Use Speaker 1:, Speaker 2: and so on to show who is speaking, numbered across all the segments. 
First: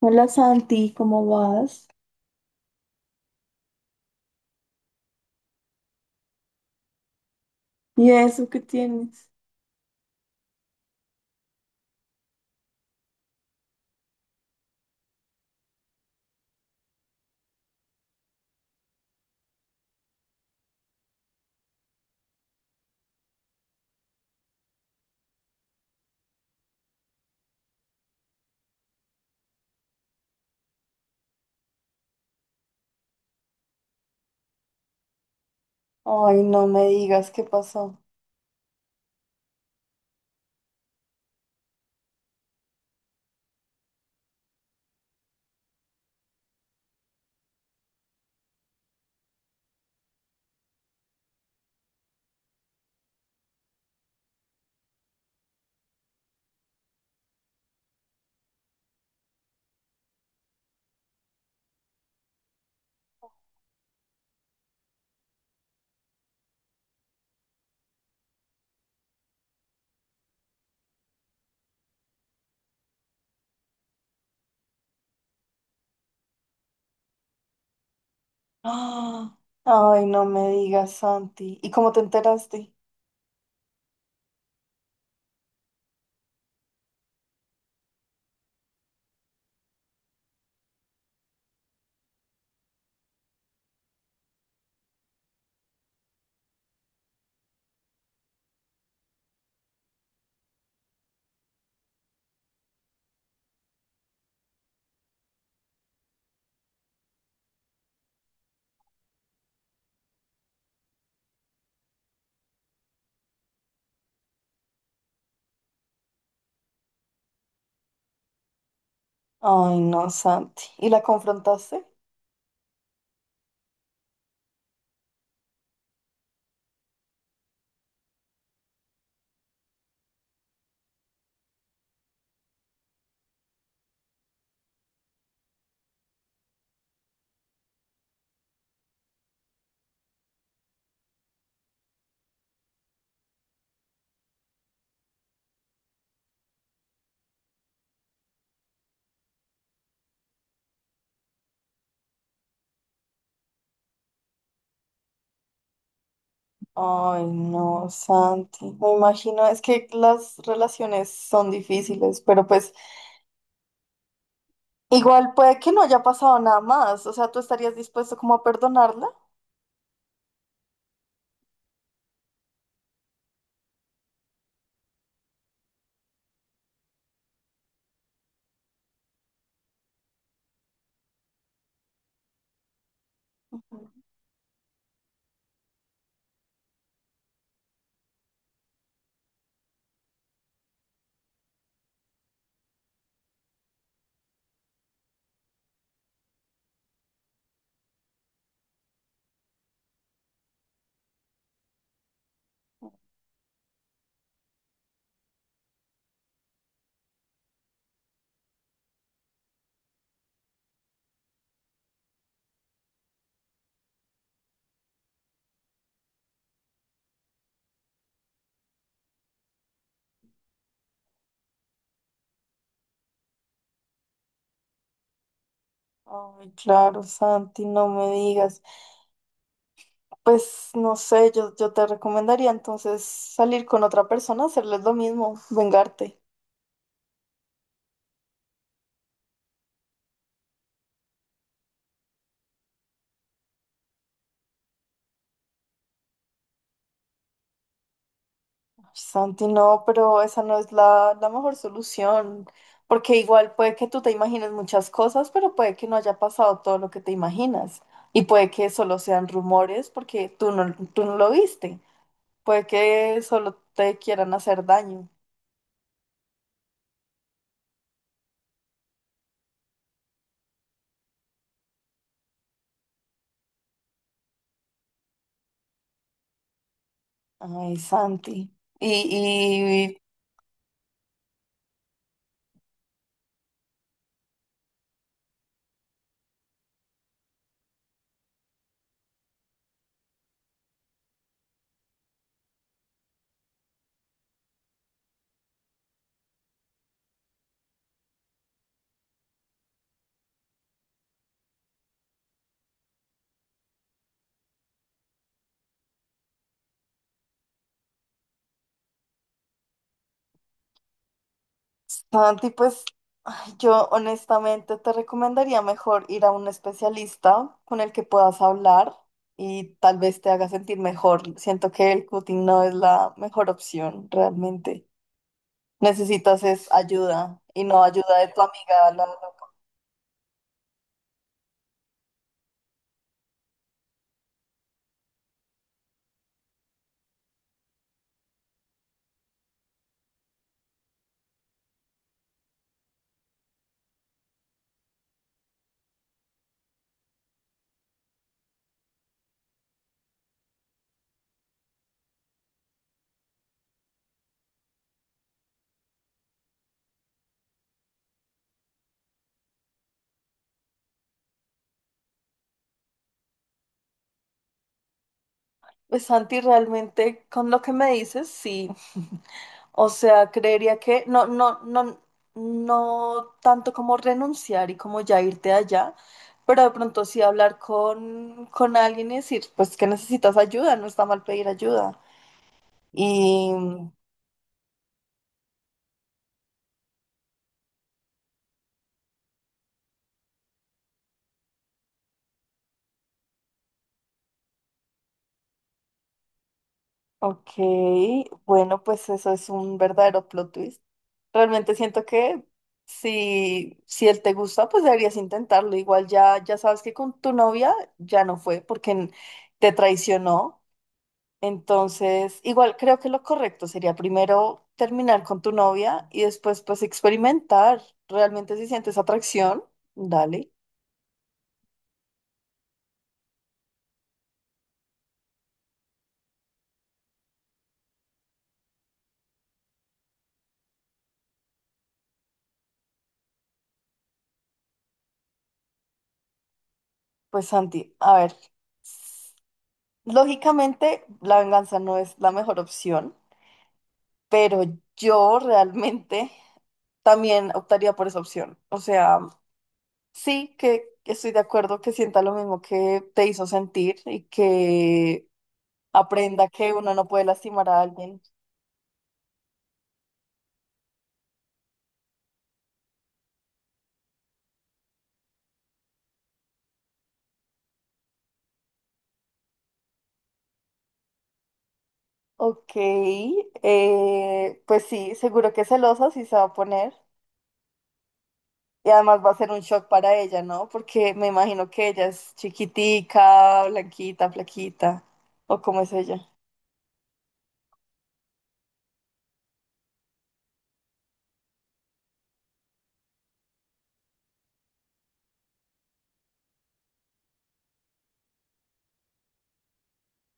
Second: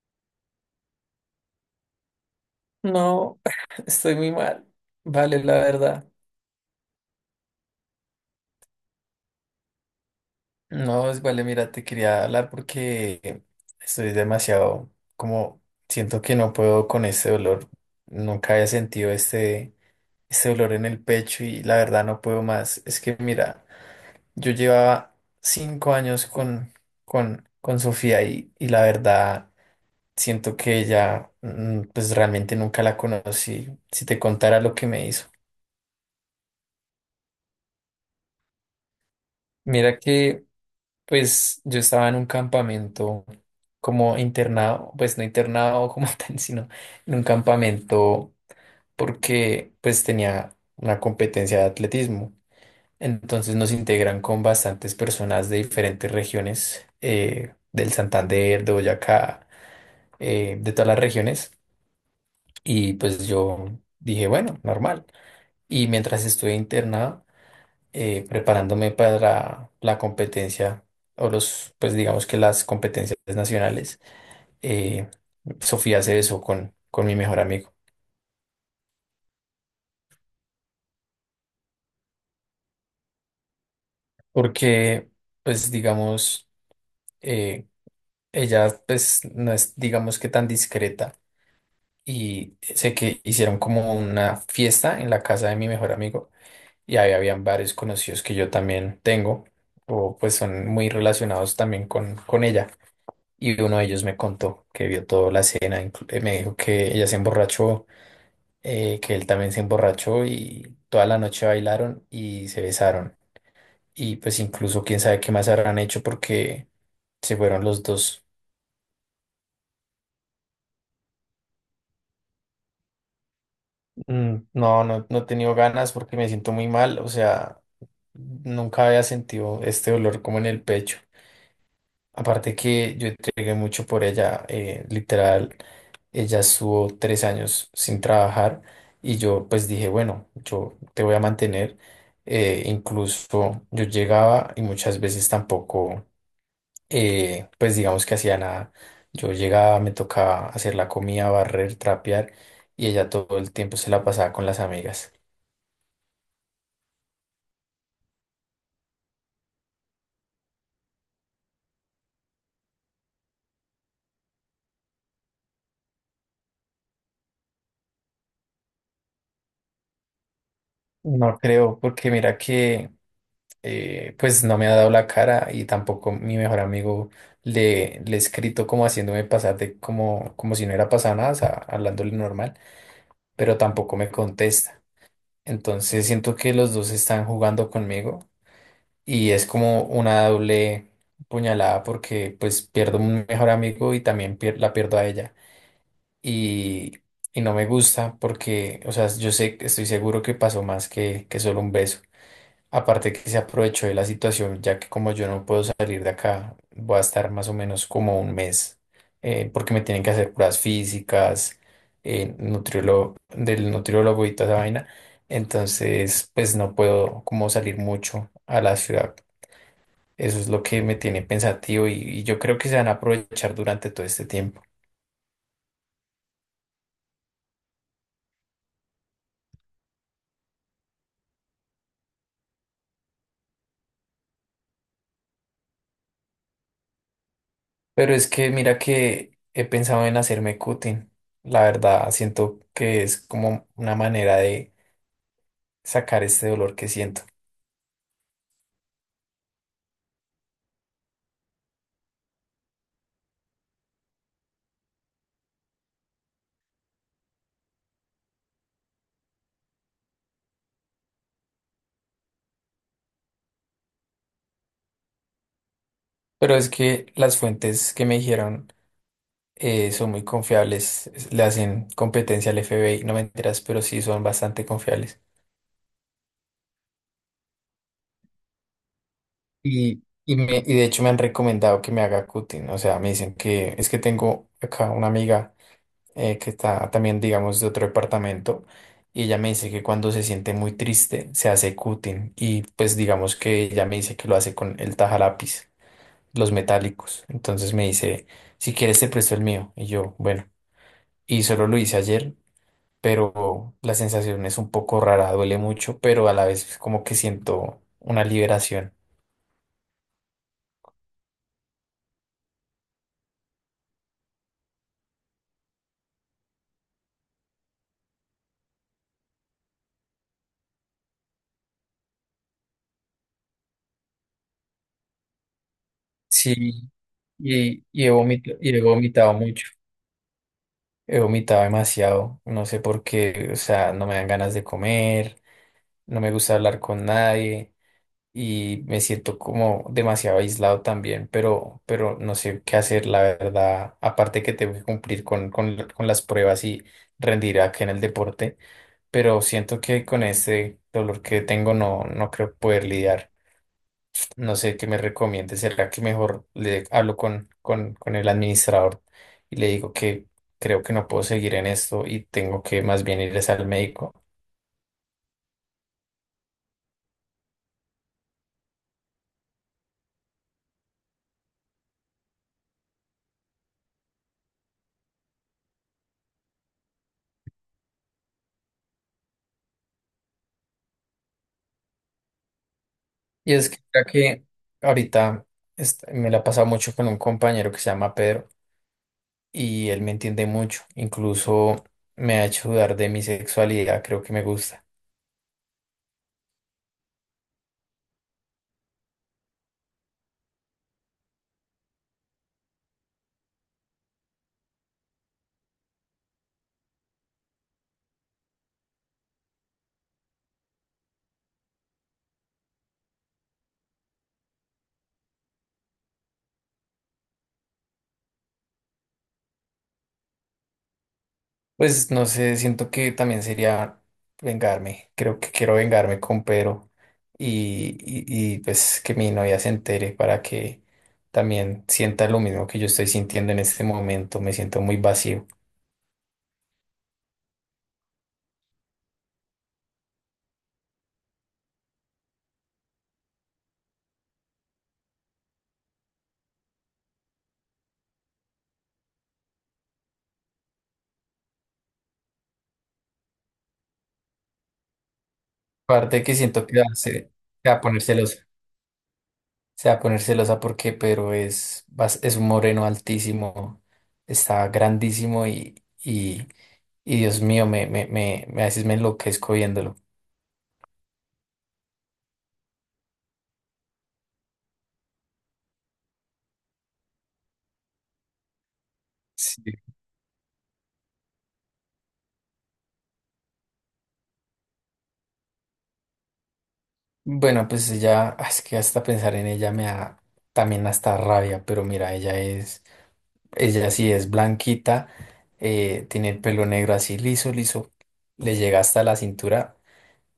Speaker 1: Hola, Santi, ¿cómo vas?
Speaker 2: No, estoy muy mal. Vale, la verdad.
Speaker 1: ¿Y eso qué tienes?
Speaker 2: No, vale, mira, te quería hablar porque estoy demasiado, como siento que no puedo con este dolor. Nunca había sentido este dolor en el pecho y la verdad no puedo más. Es que mira, yo llevaba 5 años con Sofía y la verdad siento que ella, pues realmente nunca la conocí. Si te contara lo que me hizo.
Speaker 1: Ay, no me digas, ¿qué pasó?
Speaker 2: Mira que. Pues yo estaba en un campamento como internado, pues no internado como tal, sino en un campamento porque pues tenía una competencia de atletismo. Entonces nos integran con bastantes personas de diferentes regiones, del Santander, de Boyacá, de todas las regiones. Y pues yo dije, bueno, normal. Y mientras estuve internado, preparándome para la competencia o los, pues digamos que las competencias nacionales, eh, Sofía se besó con mi mejor amigo,
Speaker 1: ¡Ah! Ay, no me digas, Santi. ¿Y cómo te enteraste?
Speaker 2: porque pues digamos, eh, ella pues no es digamos que tan discreta y sé que hicieron como una fiesta en la casa de mi mejor amigo y ahí habían varios conocidos que yo también tengo o pues son muy relacionados también con ella. Y uno de ellos me contó que vio toda la escena, me dijo que ella se emborrachó, que él también se emborrachó y toda la noche bailaron y se besaron. Y pues incluso quién sabe qué más habrán hecho porque se fueron los dos.
Speaker 1: Ay, no, Santi. ¿Y la confrontaste?
Speaker 2: Mm, no, no, no he tenido ganas porque me siento muy mal, o sea, nunca había sentido este dolor como en el pecho. Aparte que yo entregué mucho por ella, literal, ella estuvo 3 años sin trabajar y yo pues dije, bueno, yo te voy a mantener. Incluso yo llegaba y muchas veces tampoco, pues digamos que hacía nada. Yo llegaba, me tocaba hacer la comida, barrer, trapear y ella todo el tiempo se la pasaba con las amigas.
Speaker 1: Ay, no, Santi. Me imagino, es que las relaciones son difíciles, pero pues igual puede que no haya pasado nada más. O sea, ¿tú estarías dispuesto como a perdonarla?
Speaker 2: No creo, porque mira que pues no me ha dado la cara y tampoco mi mejor amigo le he escrito como haciéndome pasar de como si no era pasado nada, o sea, hablándole normal, pero tampoco me contesta. Entonces siento que los dos están jugando conmigo y es como una doble puñalada porque pues pierdo un mejor amigo y también la pierdo a ella. Y, y no me gusta porque, o sea, yo sé, estoy seguro que pasó más que solo un beso. Aparte que se aprovechó de la situación, ya que como yo no puedo salir de acá, voy a estar más o menos como un mes, porque me tienen que hacer pruebas físicas, del nutriólogo y toda esa vaina. Entonces, pues no puedo como salir mucho a la ciudad. Eso es lo que me tiene pensativo y yo creo que se van a aprovechar durante todo este tiempo.
Speaker 1: Ay, claro, Santi, no me digas. Pues no sé, yo te recomendaría entonces salir con otra persona, hacerles lo mismo, vengarte.
Speaker 2: Pero es que mira que he pensado en hacerme cutting. La verdad, siento que es como una manera de sacar este dolor que siento.
Speaker 1: Ay, Santi, no, pero esa no es la mejor solución, porque igual puede que tú te imagines muchas cosas, pero puede que no haya pasado todo lo que te imaginas. Y puede que solo sean rumores porque tú no lo viste. Puede que solo te quieran hacer daño.
Speaker 2: Pero es que las fuentes que me dijeron son muy confiables, le hacen competencia al FBI no me enteras, pero sí son bastante confiables.
Speaker 1: Ay, Santi. Y,
Speaker 2: Y de hecho me han recomendado que me haga cutting, o sea, me dicen que es que tengo acá una amiga que está también, digamos, de otro departamento, y ella me dice que cuando se siente muy triste se hace cutting, y pues digamos que ella me dice que lo hace con el tajalápiz, los metálicos. Entonces me dice, si quieres te presto el mío, y yo, bueno. Y solo lo hice ayer, pero la sensación es un poco rara, duele mucho, pero a la vez es como que siento una liberación.
Speaker 1: Santi, pues ay, yo honestamente te recomendaría mejor ir a un especialista con el que puedas hablar y tal vez te haga sentir mejor. Siento que el cutting no es la mejor opción realmente. Necesitas es
Speaker 2: Sí,
Speaker 1: ayuda y no
Speaker 2: y, y he
Speaker 1: ayuda de tu
Speaker 2: vomit- y he
Speaker 1: amiga.
Speaker 2: vomitado mucho, he vomitado demasiado, no sé por qué, o sea, no me dan ganas de comer, no me gusta hablar con nadie y me siento como demasiado aislado también, pero no sé qué hacer, la verdad, aparte que tengo que cumplir con las pruebas y rendir acá en el deporte. Pero siento que con este dolor que tengo no, no creo poder lidiar. No sé qué me recomiende. ¿Será que mejor le hablo con el administrador y le digo que creo que no puedo seguir en esto y tengo que más bien ir es al médico?
Speaker 1: Pues, Santi, realmente con lo que me dices, sí. O sea, creería que no, no, no, no tanto como renunciar y como ya irte allá, pero de pronto sí hablar con alguien y decir, pues que necesitas ayuda, no está mal pedir ayuda. Y,
Speaker 2: Y es que, ya que ahorita me la he pasado mucho con un compañero que se llama Pedro y él me entiende mucho. Incluso me ha hecho dudar de mi sexualidad. Creo que me gusta.
Speaker 1: ok, bueno, pues eso es un verdadero plot twist. Realmente siento que si él te gusta, pues deberías intentarlo. Igual ya, ya sabes que con tu novia ya no fue porque te traicionó. Entonces, igual creo que lo correcto sería primero terminar con tu novia y después pues experimentar. Realmente si sientes atracción, dale.
Speaker 2: Pues no sé, siento que también sería vengarme. Creo que quiero vengarme con Pedro y, pues que mi novia se entere para que también sienta lo mismo que yo estoy sintiendo en este momento. Me siento muy vacío.
Speaker 1: Pues, Santi, a ver, lógicamente la venganza no es la mejor opción, pero yo realmente también optaría por esa opción. O sea... Sí, que estoy de acuerdo que sienta lo mismo que te hizo sentir y que
Speaker 2: Aparte que
Speaker 1: aprenda
Speaker 2: siento
Speaker 1: que
Speaker 2: que
Speaker 1: uno no puede
Speaker 2: se
Speaker 1: lastimar
Speaker 2: va a
Speaker 1: a
Speaker 2: poner
Speaker 1: alguien.
Speaker 2: celosa. Se va a poner celosa porque Pedro es un moreno altísimo, está grandísimo y Dios mío, a veces me enloquezco viéndolo.
Speaker 1: Ok, pues sí, seguro que celosa sí se va a poner y además va a ser un shock para ella, ¿no? Porque me imagino que ella es chiquitica, blanquita, flaquita, o cómo es ella.
Speaker 2: Bueno, pues ella, ah, es que hasta pensar en ella me da también hasta rabia, pero mira, ella sí es blanquita, tiene el pelo negro así liso, liso, le llega hasta la cintura,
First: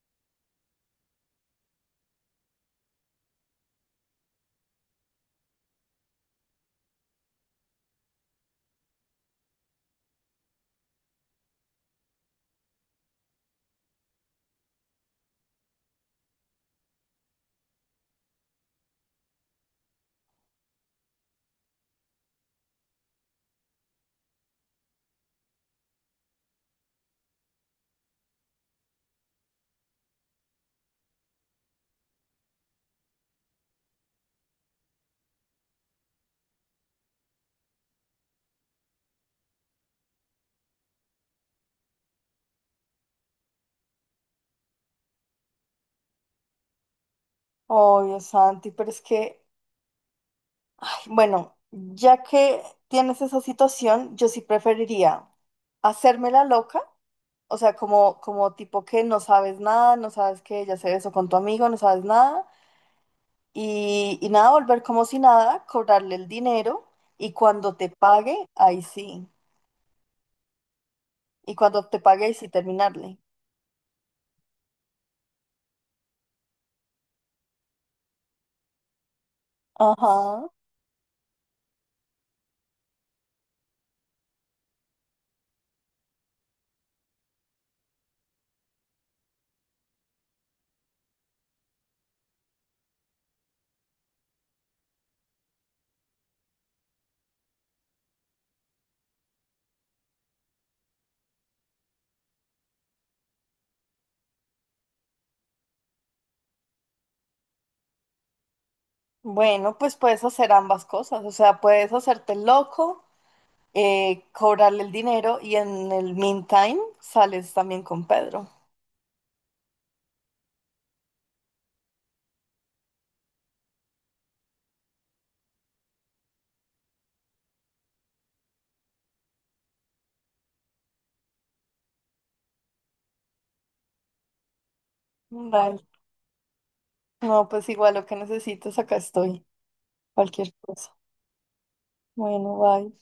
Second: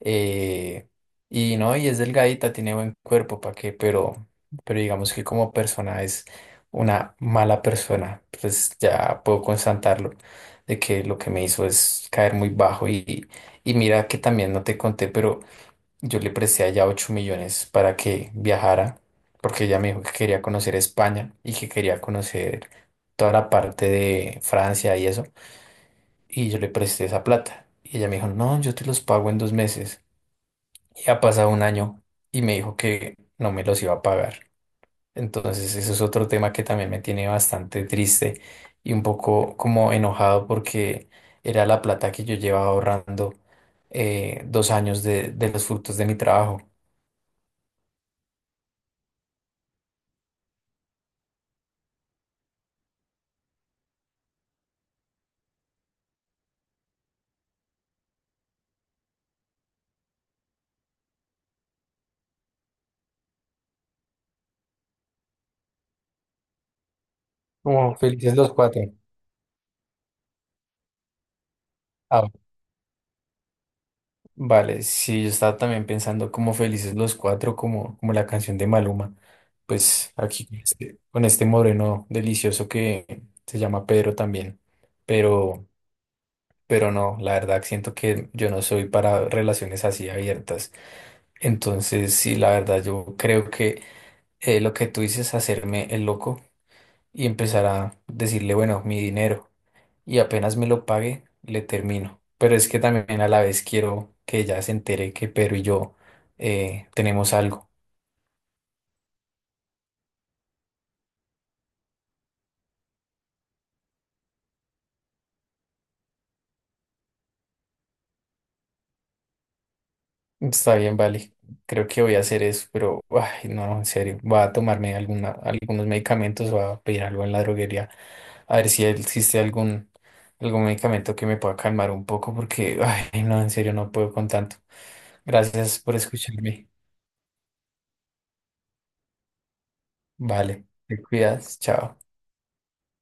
Speaker 2: eh, y no, y es delgadita, tiene buen cuerpo, ¿para qué? Pero digamos que como persona es una mala persona, pues ya puedo constatarlo, de que lo que me hizo es caer muy bajo y mira que también no te conté, pero yo le presté allá 8 millones para que viajara, porque ella me dijo que quería conocer España y que quería conocer toda la parte de Francia y eso. Y yo le presté esa plata. Y ella me dijo, no, yo te los pago en 2 meses. Y ha pasado un año y me dijo que no me los iba a pagar. Entonces, eso es otro tema que también me tiene bastante triste y un poco como enojado porque era la plata que yo llevaba ahorrando 2 años de los frutos de mi trabajo.
Speaker 1: Oh, Dios, Santi, pero es que, ay, bueno, ya que tienes esa situación, yo sí preferiría hacerme la loca. O sea, como, como tipo que no sabes nada, no sabes que ella se besó con tu amigo, no sabes nada. Y nada, volver como si nada, cobrarle el dinero y cuando te
Speaker 2: Como felices
Speaker 1: pague,
Speaker 2: los
Speaker 1: ahí
Speaker 2: cuatro.
Speaker 1: sí. Y cuando te pague,
Speaker 2: Ah,
Speaker 1: ahí sí terminarle.
Speaker 2: vale, sí, yo estaba también pensando como felices los cuatro, como, la canción de Maluma. Pues aquí
Speaker 1: Ajá.
Speaker 2: con este moreno delicioso que se llama Pedro también. Pero, pero no, la verdad siento que yo no soy para relaciones así abiertas. Entonces, sí, la verdad, yo creo que lo que tú dices, hacerme el loco y empezar a decirle, bueno, mi dinero. Y apenas me lo pague, le termino. Pero es que también a la vez quiero que ella se entere que Pedro y yo tenemos algo.
Speaker 1: Bueno, pues puedes hacer ambas cosas. O sea, puedes hacerte el loco, cobrarle el dinero y en el meantime sales también con Pedro.
Speaker 2: Está bien, vale. Creo que voy a hacer eso, pero ay, no, en serio. Voy a tomarme algunos medicamentos, voy a pedir algo en la droguería, a ver si existe algún medicamento que me pueda calmar un poco, porque ay, no, en serio, no puedo con tanto. Gracias
Speaker 1: Vale.
Speaker 2: por escucharme.
Speaker 1: No, pues igual lo que necesites, acá estoy. Cualquier
Speaker 2: Vale,
Speaker 1: cosa.
Speaker 2: te cuidas, chao.
Speaker 1: Bueno, bye.